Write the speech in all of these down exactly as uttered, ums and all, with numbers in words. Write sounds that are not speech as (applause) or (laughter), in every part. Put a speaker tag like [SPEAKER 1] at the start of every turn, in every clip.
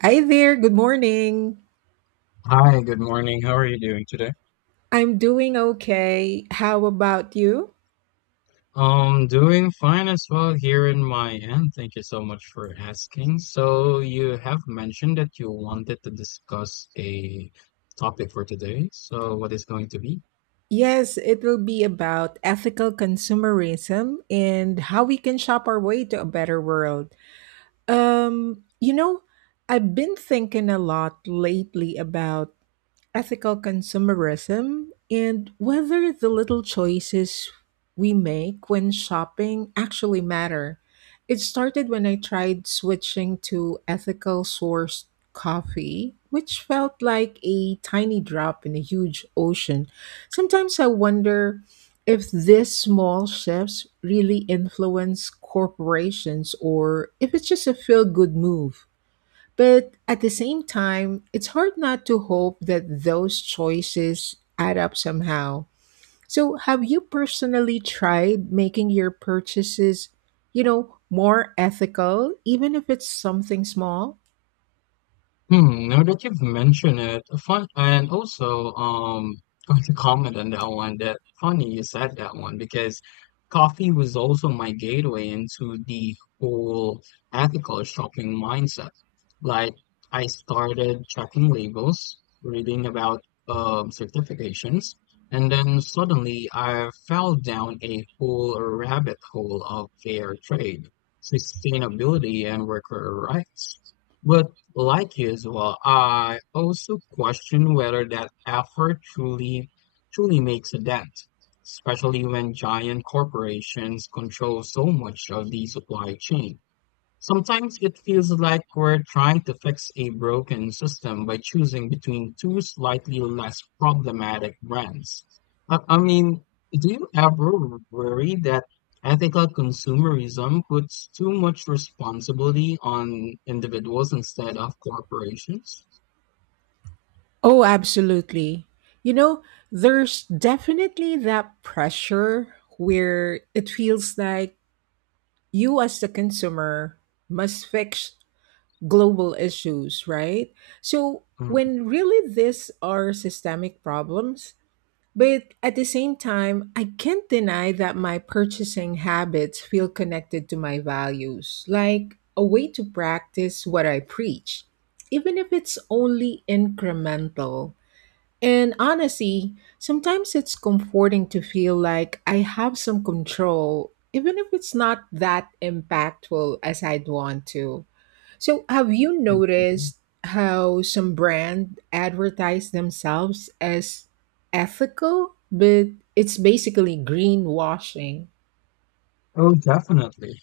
[SPEAKER 1] Hi there, good morning.
[SPEAKER 2] Hi, good morning. How are you doing today?
[SPEAKER 1] I'm doing okay. How about you?
[SPEAKER 2] Um, doing fine as well here in my end. Thank you so much for asking. So you have mentioned that you wanted to discuss a topic for today. So what is going to be?
[SPEAKER 1] Yes, it will be about ethical consumerism and how we can shop our way to a better world. Um, you know, I've been thinking a lot lately about ethical consumerism and whether the little choices we make when shopping actually matter. It started when I tried switching to ethical sourced coffee, which felt like a tiny drop in a huge ocean. Sometimes I wonder if these small shifts really influence corporations or if it's just a feel good move. But at the same time, it's hard not to hope that those choices add up somehow. So, have you personally tried making your purchases, you know, more ethical, even if it's something small?
[SPEAKER 2] Hmm, now that you've mentioned it, fun and also um (laughs) going to comment on that one that funny you said that one because coffee was also my gateway into the whole ethical shopping mindset. Like I started checking labels, reading about um certifications, and then suddenly I fell down a whole rabbit hole of fair trade, sustainability and worker rights. But like you as well, I also question whether that effort truly truly makes a dent, especially when giant corporations control so much of the supply chain. Sometimes it feels like we're trying to fix a broken system by choosing between two slightly less problematic brands. I, I mean, do you ever worry that ethical consumerism puts too much responsibility on individuals instead of corporations?
[SPEAKER 1] Oh, absolutely. You know, there's definitely that pressure where it feels like you, as the consumer, must fix global issues, right? So, when really these are systemic problems, but at the same time, I can't deny that my purchasing habits feel connected to my values, like a way to practice what I preach, even if it's only incremental. And honestly, sometimes it's comforting to feel like I have some control, even if it's not that impactful as I'd want to. So, have you
[SPEAKER 2] Mhm.
[SPEAKER 1] noticed how some brand advertise themselves as ethical, but it's basically greenwashing?
[SPEAKER 2] Oh, definitely.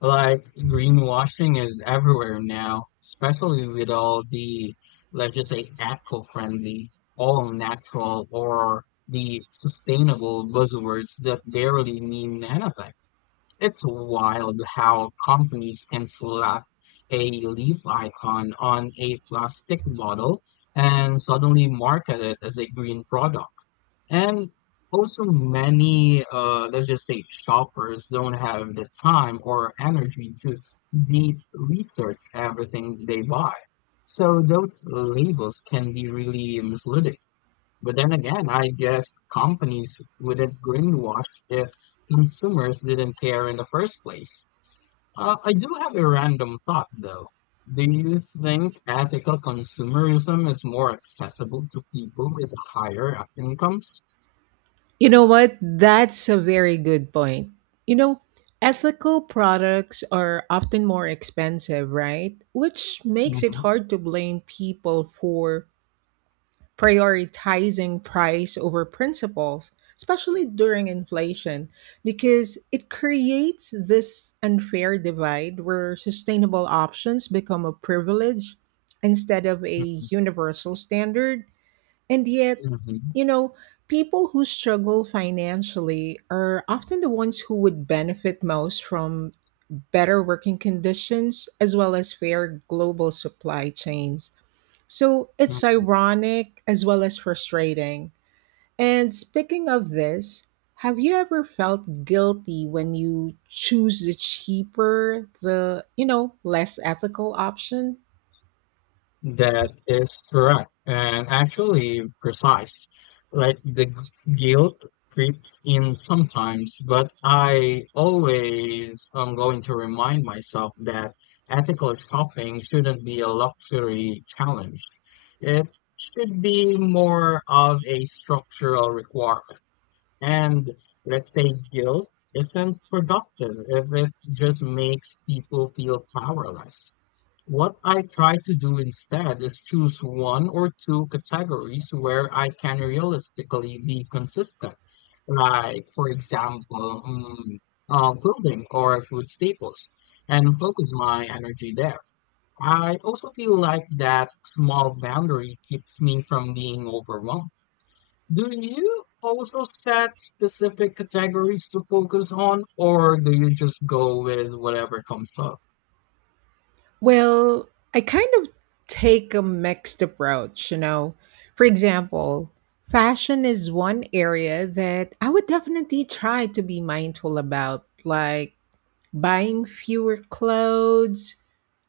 [SPEAKER 2] Like greenwashing is everywhere now, especially with all the, let's just say, eco-friendly, all natural, or the sustainable buzzwords that barely mean anything. It's wild how companies can slap a leaf icon on a plastic bottle and suddenly market it as a green product. And also, many, uh, let's just say, shoppers don't have the time or energy to deep research everything they buy. So those labels can be really misleading. But then again, I guess companies wouldn't greenwash if consumers didn't care in the first place. Uh, I do have a random thought though. Do you think ethical consumerism is more accessible to people with higher incomes?
[SPEAKER 1] You know what? That's a very good point. You know, ethical products are often more expensive, right? Which makes it hard to blame people for prioritizing price over principles, especially during inflation, because it creates this unfair divide where sustainable options become a privilege instead of a
[SPEAKER 2] Mhm,
[SPEAKER 1] universal standard. And yet,
[SPEAKER 2] mhm,
[SPEAKER 1] you know, people who struggle financially are often the ones who would benefit most from better working conditions as well as fair global supply chains. So it's
[SPEAKER 2] mhm.
[SPEAKER 1] ironic as well as frustrating. And speaking of this, have you ever felt guilty when you choose the cheaper, the, you know, less ethical option?
[SPEAKER 2] That is correct and actually precise. Like the g- guilt creeps in sometimes, but I always am going to remind myself that ethical shopping shouldn't be a luxury challenge. It should be more of a structural requirement. And let's say guilt isn't productive if it just makes people feel powerless. What I try to do instead is choose one or two categories where I can realistically be consistent, like, for example, mm, uh, clothing or food staples, and focus my energy there. I also feel like that small boundary keeps me from being overwhelmed. Do you also set specific categories to focus on, or do you just go with whatever comes up?
[SPEAKER 1] Well, I kind of take a mixed approach, you know. For example, fashion is one area that I would definitely try to be mindful about, like buying fewer clothes,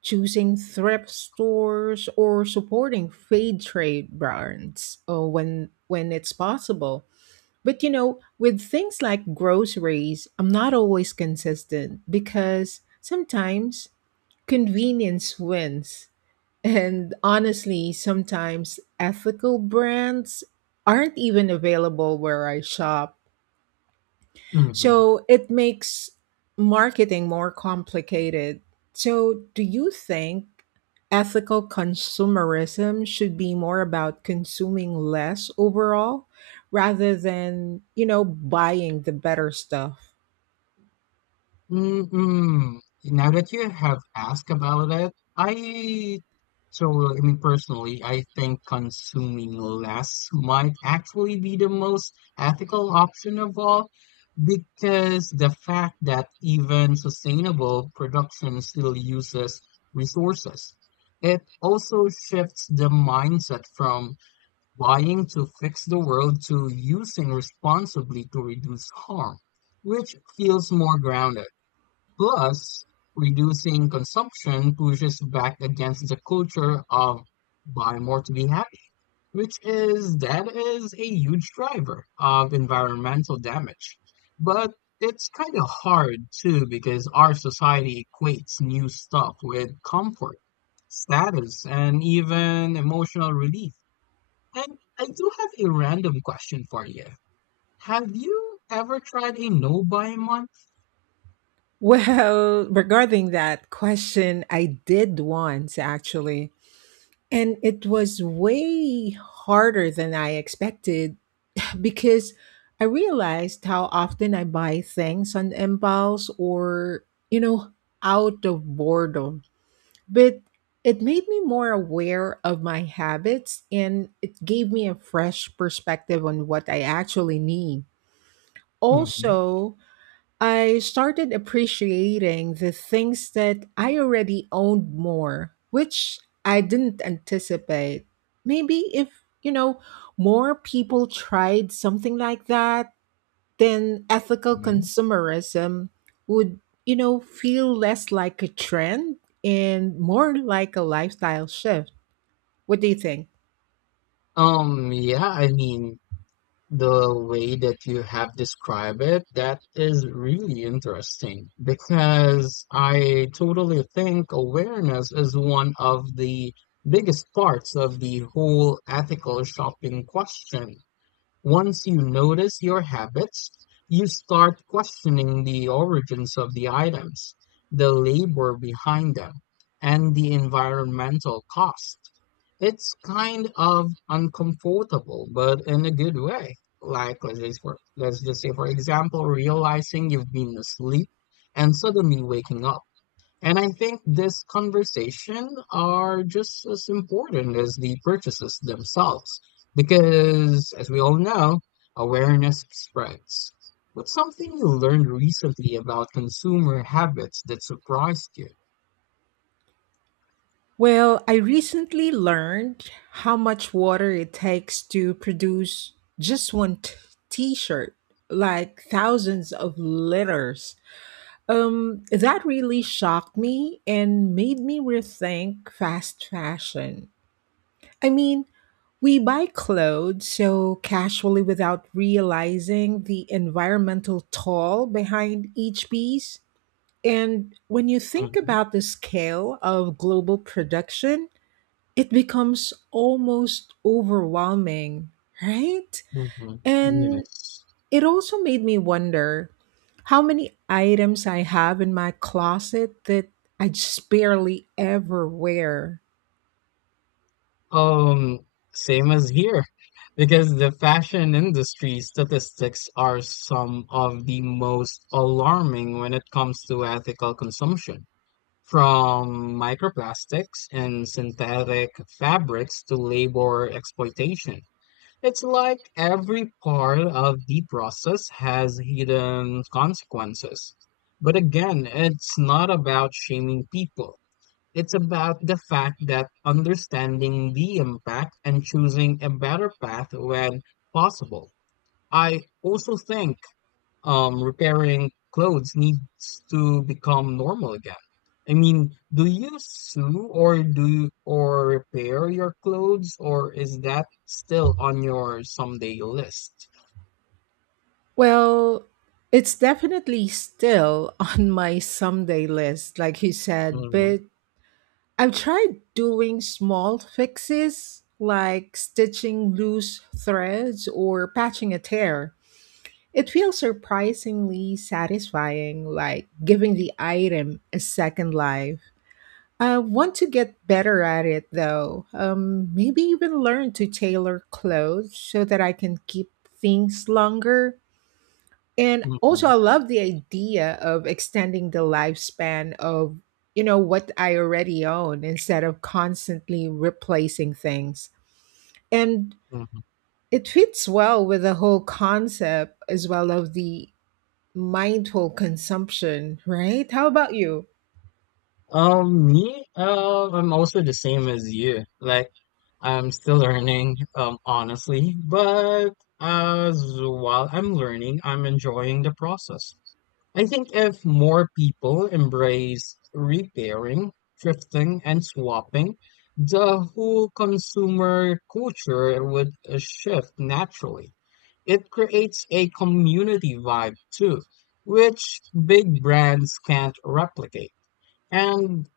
[SPEAKER 1] choosing thrift stores, or supporting fair trade brands uh, when when it's possible. But you know, with things like groceries, I'm not always consistent because sometimes convenience wins. And honestly, sometimes ethical brands aren't even available where I shop.
[SPEAKER 2] Mhm.
[SPEAKER 1] So it makes marketing more complicated. So, do you think ethical consumerism should be more about consuming less overall, rather than, you know, buying the better stuff?
[SPEAKER 2] Mm-mm. Now that you have asked about it, I so I mean personally, I think consuming less might actually be the most ethical option of all because the fact that even sustainable production still uses resources. It also shifts the mindset from buying to fix the world to using responsibly to reduce harm, which feels more grounded. Plus, reducing consumption pushes back against the culture of buy more to be happy, which is that is a huge driver of environmental damage. But it's kind of hard too because our society equates new stuff with comfort, status, and even emotional relief. And I do have a random question for you. Have you ever tried a no buy month?
[SPEAKER 1] Well, (laughs) regarding that question, I did once actually. And it was way harder than I expected because I realized how often I buy things on impulse or, you know, out of boredom. But it made me more aware of my habits and it gave me a fresh perspective on what I actually need.
[SPEAKER 2] Hmm.
[SPEAKER 1] Also, I started appreciating the things that I already owned more, which I didn't anticipate. Maybe if, you know, more people tried something like that, then ethical consumerism would, you know, feel less like a trend and more like a lifestyle shift. What do you think?
[SPEAKER 2] Um, yeah, I mean, the way that you have described it, that is really interesting because I totally think awareness is one of the biggest parts of the whole ethical shopping question. Once you notice your habits, you start questioning the origins of the items, the labor behind them, and the environmental cost. It's kind of uncomfortable, but in a good way. Like let's just for let's just say for example, realizing you've been asleep and suddenly waking up. And I think this conversation are just as important as the purchases themselves, because as we all know, awareness spreads. What's something you learned recently about consumer habits that surprised you?
[SPEAKER 1] Well, I recently learned how much water it takes to produce just one t- t-shirt, like thousands of liters. Um, that really shocked me and made me rethink fast fashion. I mean, we buy clothes so casually without realizing the environmental toll behind each piece. And when you think
[SPEAKER 2] Mhm,
[SPEAKER 1] about the scale of global production, it becomes almost overwhelming, right?
[SPEAKER 2] mhm,
[SPEAKER 1] And
[SPEAKER 2] yes.
[SPEAKER 1] it also made me wonder how many items I have in my closet that I just barely ever wear.
[SPEAKER 2] Um, Same as here, because the fashion industry statistics are some of the most alarming when it comes to ethical consumption. From microplastics and synthetic fabrics to labor exploitation. It's like every part of the process has hidden consequences. But again, it's not about shaming people. It's about the fact that understanding the impact and choosing a better path when possible. I also think um, repairing clothes needs to become normal again. I mean, do you sew or do you, or repair your clothes, or is that still on your someday list?
[SPEAKER 1] Well, it's definitely still (laughs) on my someday list, like you said,
[SPEAKER 2] Mhm,
[SPEAKER 1] but I've tried doing small fixes like stitching loose threads or patching a tear. It feels surprisingly satisfying, like giving the item a second life. I want to get better at it though. Um, maybe even learn to tailor clothes so that I can keep things longer. And also,
[SPEAKER 2] mhm,
[SPEAKER 1] I love the idea of extending the lifespan of you know what I already own instead of constantly replacing things. And
[SPEAKER 2] mhm.
[SPEAKER 1] it fits well with the whole concept as well of the mindful consumption, right? How about you?
[SPEAKER 2] Um, me, uh, I'm also the same as you. Like, I'm still learning, um, honestly, but as while I'm learning, I'm enjoying the process. I think if more people embrace repairing, thrifting, and swapping, the whole consumer culture would uh, shift naturally. It creates a community vibe too, which big brands can't replicate. And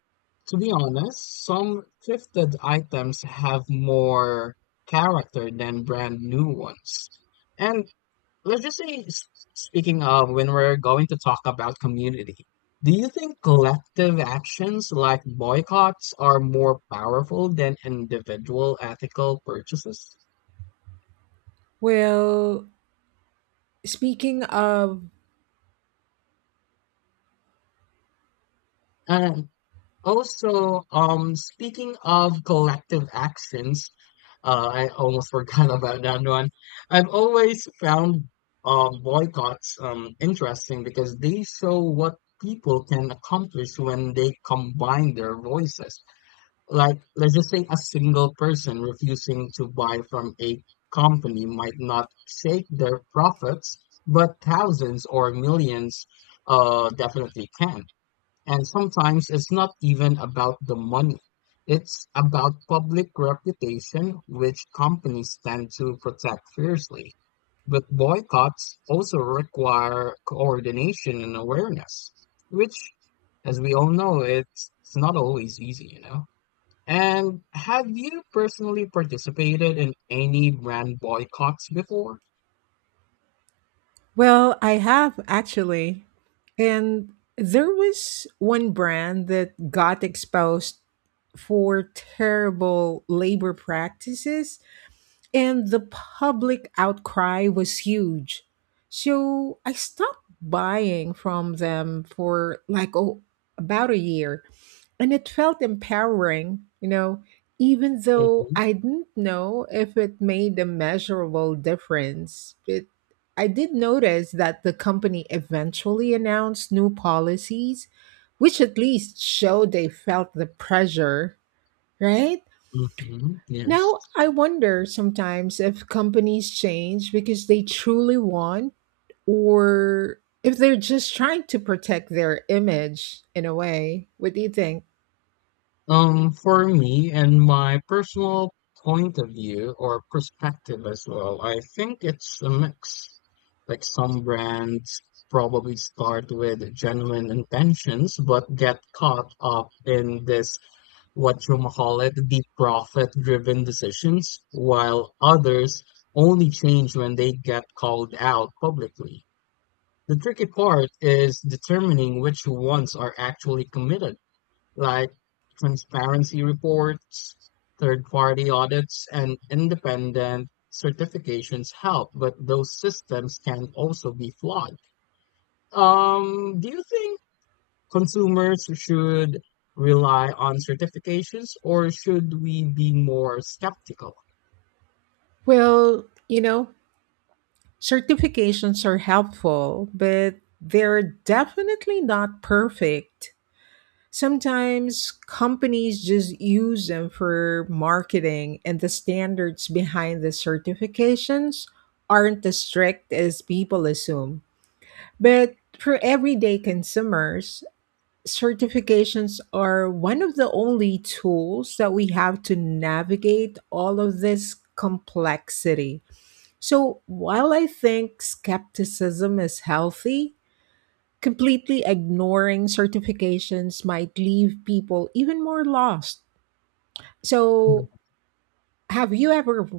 [SPEAKER 2] to be honest, some thrifted items have more character than brand new ones. And let's just say, s- speaking of when we're going to talk about community, do you think collective actions like boycotts are more powerful than individual ethical purchases?
[SPEAKER 1] Well, speaking of,
[SPEAKER 2] And also, um, speaking of collective actions, uh, I almost forgot (laughs) about that one. I've always found um, boycotts um, interesting because they show what people can accomplish when they combine their voices. Like, let's just say a single person refusing to buy from a company might not shake their profits, but thousands or millions uh, definitely can. And sometimes it's not even about the money. It's about public reputation, which companies tend to protect fiercely. But boycotts also require coordination and awareness, which, as we all know, it's, it's not always easy, you know? And have you personally participated in any brand boycotts before?
[SPEAKER 1] well, I have actually. And there was one brand that got exposed for terrible labor practices. And the public outcry was huge. So I stopped buying from them for like, oh, about a year. And it felt empowering, you know, even though
[SPEAKER 2] Mm-hmm.
[SPEAKER 1] I didn't know if it made a measurable difference. It, I did notice that the company eventually announced new policies, which at least showed they felt the pressure, right?
[SPEAKER 2] Mm-hmm. Yes.
[SPEAKER 1] Now, I wonder sometimes if companies change because they truly want or if they're just trying to protect their image in a way. What do you think?
[SPEAKER 2] Um, for me and my personal point of view or perspective as well, I think it's a mix. Like some brands probably start with genuine intentions but get caught up in this what you whatchamacallit, the profit-driven decisions, while others only change when they get called out publicly. The tricky part is determining which ones are actually committed, like transparency reports, third-party audits, and independent certifications help, but those systems can also be flawed. Um, do you think consumers should rely on certifications or should we be more skeptical?
[SPEAKER 1] Well, you know, certifications are helpful, but they're definitely not perfect. Sometimes companies just use them for marketing, and the standards behind the certifications aren't as strict as people assume. But for everyday consumers, certifications are one of the only tools that we have to navigate all of this complexity. So while I think skepticism is healthy, completely ignoring certifications might leave people even more lost.
[SPEAKER 2] Hmm.
[SPEAKER 1] So, have you ever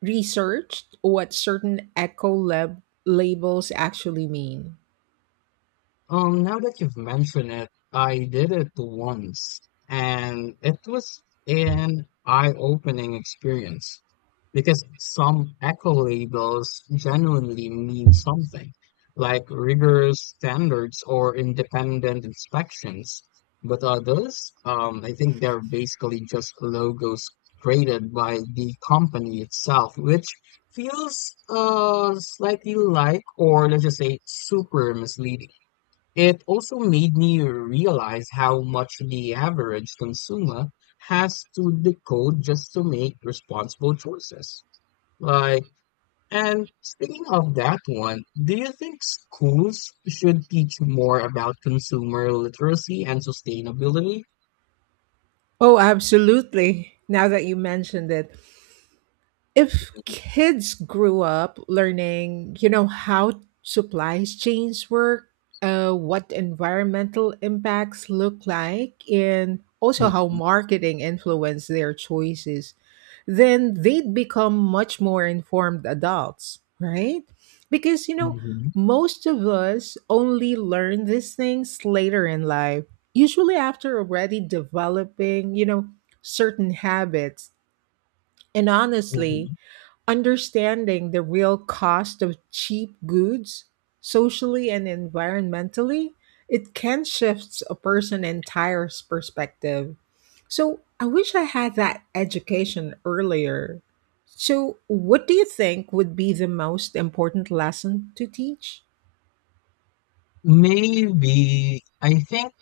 [SPEAKER 1] researched what certain eco lab- labels actually mean?
[SPEAKER 2] Um, now that you've mentioned it, I did it once, and it was an eye-opening experience because some eco labels genuinely mean something, like rigorous standards or independent inspections. But others, um, I think they're basically just logos created by the company itself, which feels uh, slightly like, or let's just say, super misleading. It also made me realize how much the average consumer has to decode just to make responsible choices. Like, and speaking of that one, do you think schools should teach more about consumer literacy and sustainability?
[SPEAKER 1] Oh, absolutely. Now that you mentioned it, if kids grew up learning, you know, how supply chains work, uh, what environmental impacts look like, and also how
[SPEAKER 2] Mhm,
[SPEAKER 1] marketing influence their choices, then they'd become much more informed adults, right? Because, you know,
[SPEAKER 2] mhm,
[SPEAKER 1] most of us only learn these things later in life, usually after already developing, you know, certain habits. And honestly,
[SPEAKER 2] mhm.
[SPEAKER 1] understanding the real cost of cheap goods, socially and environmentally, it can shift a person's entire perspective. So I wish I had that education earlier. So, what do you think would be the most important lesson to teach?
[SPEAKER 2] Maybe I think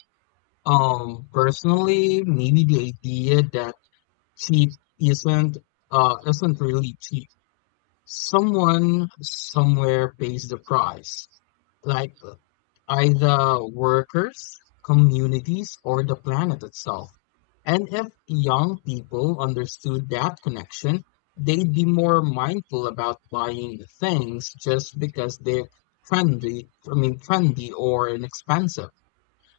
[SPEAKER 2] um personally maybe the idea that cheap isn't uh isn't really cheap someone somewhere pays the price, like uh, either workers, communities, or the planet itself. And if young people understood that connection, they'd be more mindful about buying things just because they're trendy, I mean, trendy or inexpensive.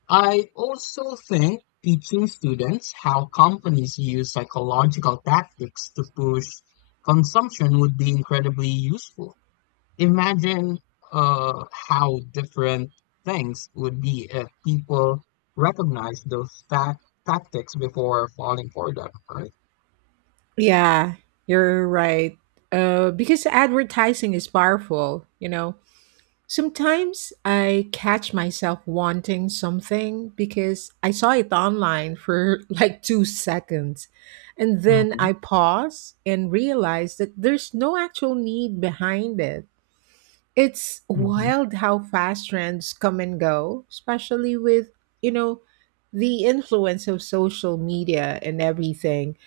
[SPEAKER 2] I also think teaching students how companies use psychological tactics to push consumption would be incredibly useful. Imagine uh, how different things would be if people recognize those tac tactics before falling for them, right?
[SPEAKER 1] Yeah, you're right. Uh, because advertising is powerful, you know. Sometimes I catch myself wanting something because I saw it online for (laughs) like two seconds. And then
[SPEAKER 2] Hmm.
[SPEAKER 1] I pause and realize that there's no actual need behind it. It's
[SPEAKER 2] Hmm.
[SPEAKER 1] wild how fast trends come and go, especially with, you know, the influence of social media and everything.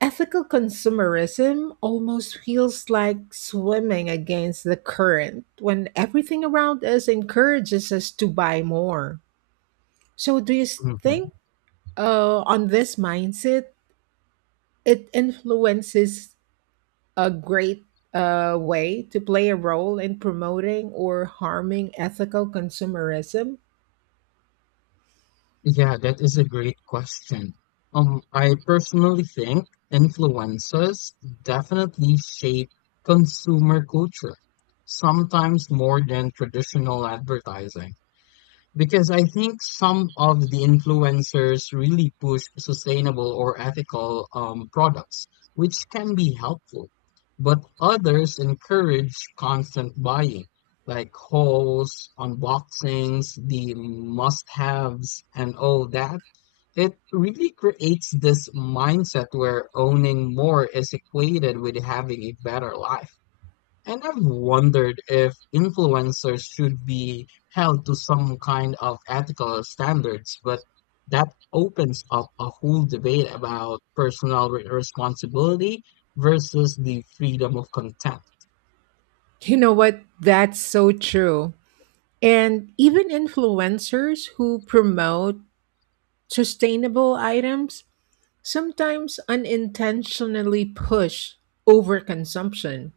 [SPEAKER 1] Ethical consumerism almost feels like swimming against the current when everything around us encourages us to buy more. So, do you
[SPEAKER 2] Hmm.
[SPEAKER 1] think uh, on this mindset, it influences a great uh, way to play a role in promoting or harming ethical consumerism?
[SPEAKER 2] Yeah, that is a great question. Um, I personally think influences definitely shape consumer culture, sometimes more than traditional advertising. Because I think some of the influencers really push sustainable or ethical um, products, which can be helpful. But others encourage constant buying, like hauls, unboxings, the must haves, and all that. It really creates this mindset where owning more is equated with having a better life. And I've wondered if influencers should be held to some kind of ethical standards, but that opens up a whole debate about personal re- responsibility versus the freedom of content.
[SPEAKER 1] You know what? That's so true. And even influencers who promote sustainable items sometimes unintentionally push overconsumption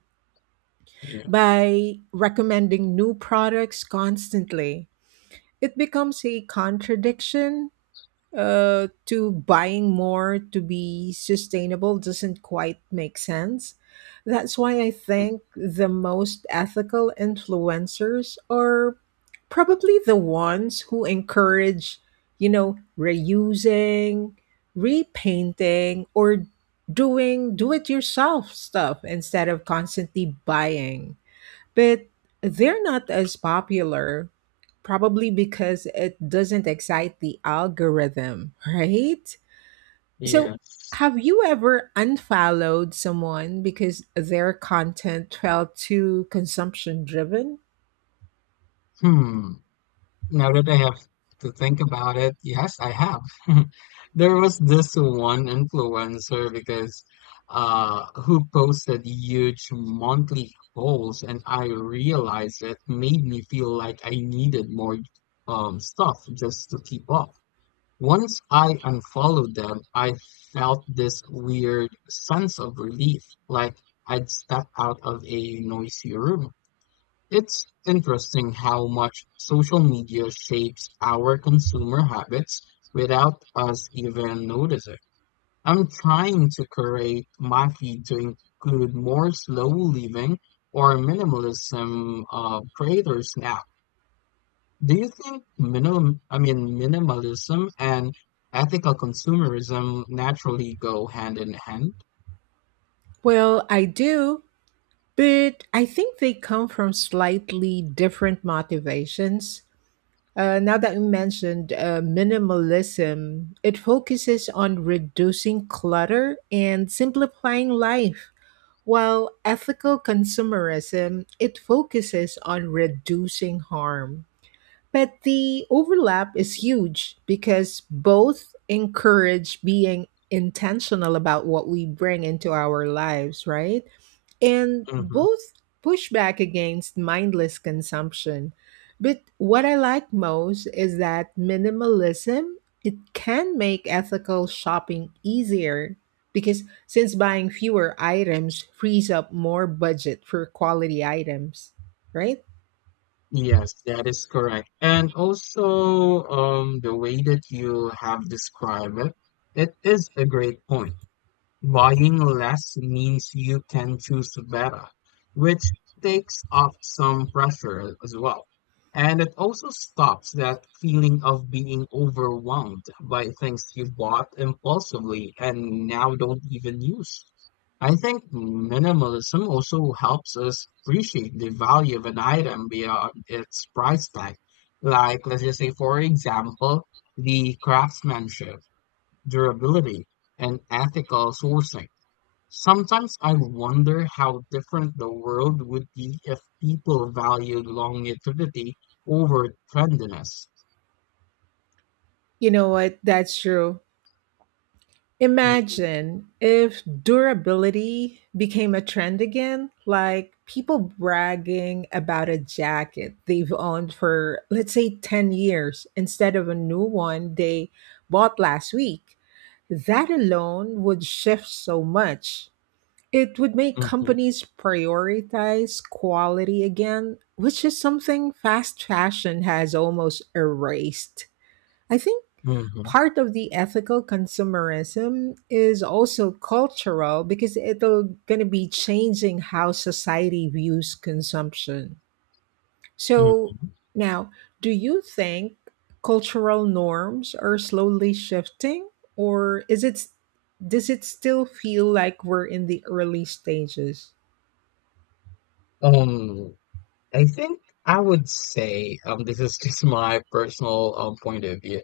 [SPEAKER 2] Yeah.
[SPEAKER 1] by recommending new products constantly. It becomes a contradiction. Uh, to buying more to be sustainable doesn't quite make sense. That's why I think the most ethical influencers are probably the ones who encourage, you know, reusing, repainting, or doing do it yourself stuff instead of constantly buying. But they're not as popular, probably because it doesn't excite the algorithm, right? So,
[SPEAKER 2] Yeah.
[SPEAKER 1] have you ever unfollowed someone because their content felt too consumption driven?
[SPEAKER 2] Hmm. Now that I have to think about it, yes, I have. (laughs) There was this one influencer because uh who posted huge monthly goals and I realized it made me feel like I needed more um stuff just to keep up. Once I unfollowed them, I felt this weird sense of relief, like I'd stepped out of a noisy room. It's interesting how much social media shapes our consumer habits without us even noticing. I'm trying to create my feed to include more slow living or minimalism uh, creators now. Do you think minimum, I mean minimalism and ethical consumerism naturally go hand in hand?
[SPEAKER 1] Well, I do, but I think they come from slightly different motivations. Uh, now that you mentioned uh, minimalism, it focuses on reducing clutter and simplifying life. While ethical consumerism, it focuses on reducing harm. But the overlap is huge because both encourage being intentional about what we bring into our lives, right? And
[SPEAKER 2] Hmm.
[SPEAKER 1] both push back against mindless consumption. But what I like most is that minimalism, it can make ethical shopping easier because since buying fewer items frees up more budget for quality items, right?
[SPEAKER 2] Yes, that is correct. And also, um, the way that you have described it, it is a great point. Buying less means you can choose better, which takes off some pressure as well. And it also stops that feeling of being overwhelmed by things you bought impulsively and now don't even use. I think minimalism also helps us appreciate the value of an item beyond its price tag. Like, let's just say, for example, the craftsmanship, durability, and ethical sourcing. Sometimes I wonder how different the world would be if people valued longevity over trendiness.
[SPEAKER 1] You know what? That's true.
[SPEAKER 2] Hmm.
[SPEAKER 1] Imagine if durability became a trend again, like people bragging about a jacket they've owned for, let's say, ten years instead of a new one they bought last week. That alone would shift so much. It would make
[SPEAKER 2] Hmm.
[SPEAKER 1] companies prioritize quality again, which is something fast fashion has almost erased. I think
[SPEAKER 2] Hmm.
[SPEAKER 1] part of the ethical consumerism is also cultural because it'll going to be changing how society views consumption. So now, do you think cultural norms are slowly shifting or is it does it still feel like we're in the early stages?
[SPEAKER 2] Um, I think I would say, um, this is (laughs) just my personal um, point of view.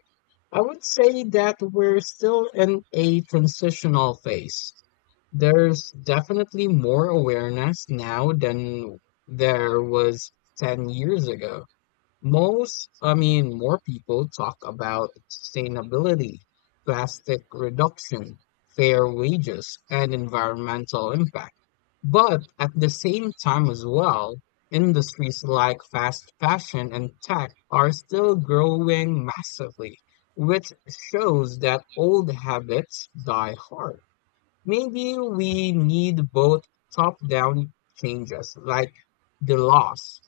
[SPEAKER 2] I would say that we're still in a transitional phase. There's definitely more awareness now than there was ten years ago. Most, I mean, more people talk about sustainability, plastic reduction, fair wages, and environmental impact. But at the same time as well, industries like fast fashion and tech are still growing massively, which shows that old habits die hard. Maybe we need both top-down changes like the laws,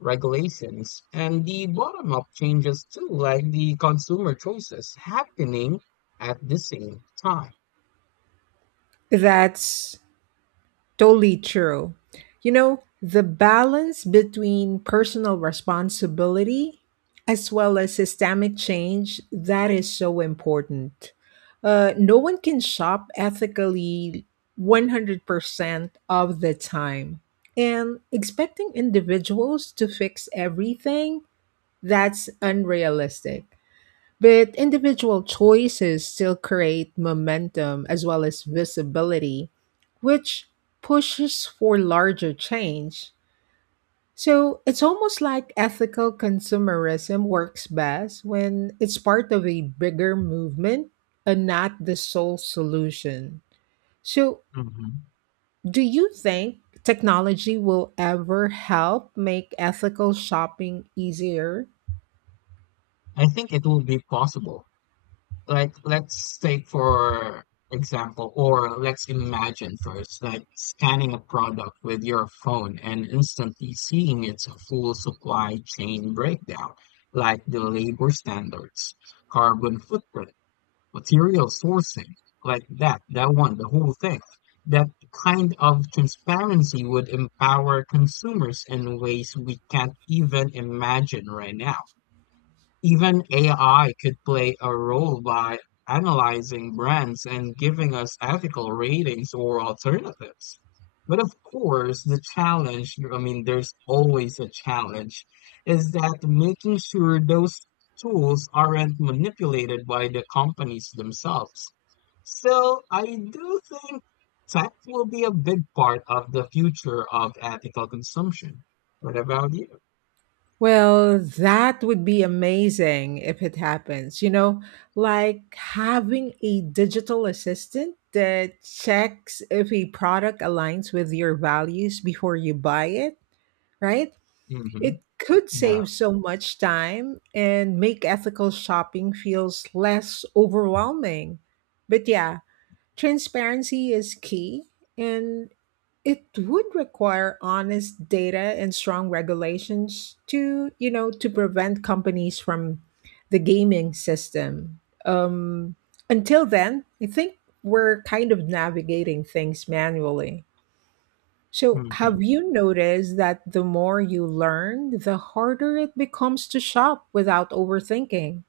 [SPEAKER 2] regulations, and the bottom-up changes too, like the consumer choices happening at the same time.
[SPEAKER 1] That's totally true. You know, the balance between personal responsibility as well as systemic change, that is so important. Uh, no one can shop ethically one hundred percent of the time. And expecting individuals to fix everything, that's unrealistic. But individual choices still create momentum as well as visibility, which pushes for larger change. So it's almost like ethical consumerism works best when it's part of a bigger movement and not the sole solution. So,
[SPEAKER 2] Hmm.
[SPEAKER 1] do you think technology will ever help make ethical shopping easier?
[SPEAKER 2] I think it will be possible. Like let's take for example or let's imagine first like scanning a product with your phone and instantly seeing its full supply chain breakdown like the labor standards, carbon footprint, material sourcing, like that that one the whole thing that kind of transparency would empower consumers in ways we can't even imagine right now. Even A I could play a role by analyzing brands and giving us ethical ratings or alternatives. But of course, the challenge, I mean, there's always a challenge, is that making sure those tools aren't manipulated by the companies themselves. Still, I do think tech will be a big part of the future of ethical consumption. What about you?
[SPEAKER 1] Well, that would be amazing if it happens. You know, like having a digital assistant that checks if a product aligns with your values before you buy it, right?
[SPEAKER 2] Hmm.
[SPEAKER 1] It could
[SPEAKER 2] Yeah.
[SPEAKER 1] save so much time and make ethical shopping feels less overwhelming. But yeah, transparency is key, and it would require honest data and strong regulations to, you know, to prevent companies from the gaming system. Um, until then, I think we're kind of navigating things manually. So, have
[SPEAKER 2] Hmm.
[SPEAKER 1] you noticed that the more you learn, the harder it becomes to shop without overthinking?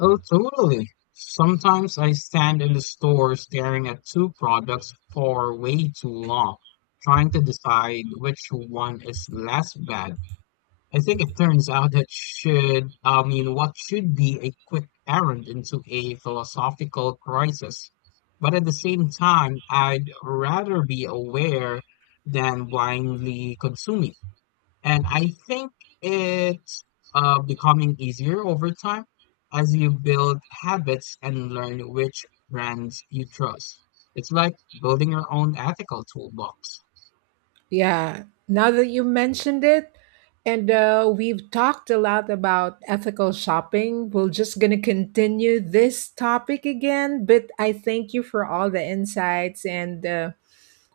[SPEAKER 2] Oh, totally. Sometimes I stand in the store staring at two products for way too long, trying to decide which one is less bad. I think it turns out that should, I mean, what should be a quick errand into a philosophical crisis. But at the same time, I'd rather be aware than blindly consuming. And I think it's uh, becoming easier over time as you build habits and learn which brands you trust. It's like building your own ethical toolbox.
[SPEAKER 1] Yeah, now that you mentioned it, and uh, we've talked a lot about ethical shopping, we're just going to continue this topic again. But I thank you for all the insights and uh,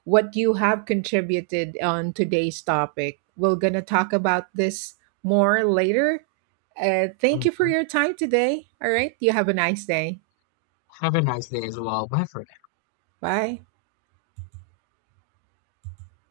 [SPEAKER 1] what you have contributed on today's topic. We're going to talk about this more later. Uh, thank you for
[SPEAKER 2] Mhm.
[SPEAKER 1] your time today. All right, you have a nice day.
[SPEAKER 2] Have a nice day as well. Bye for
[SPEAKER 1] Bye.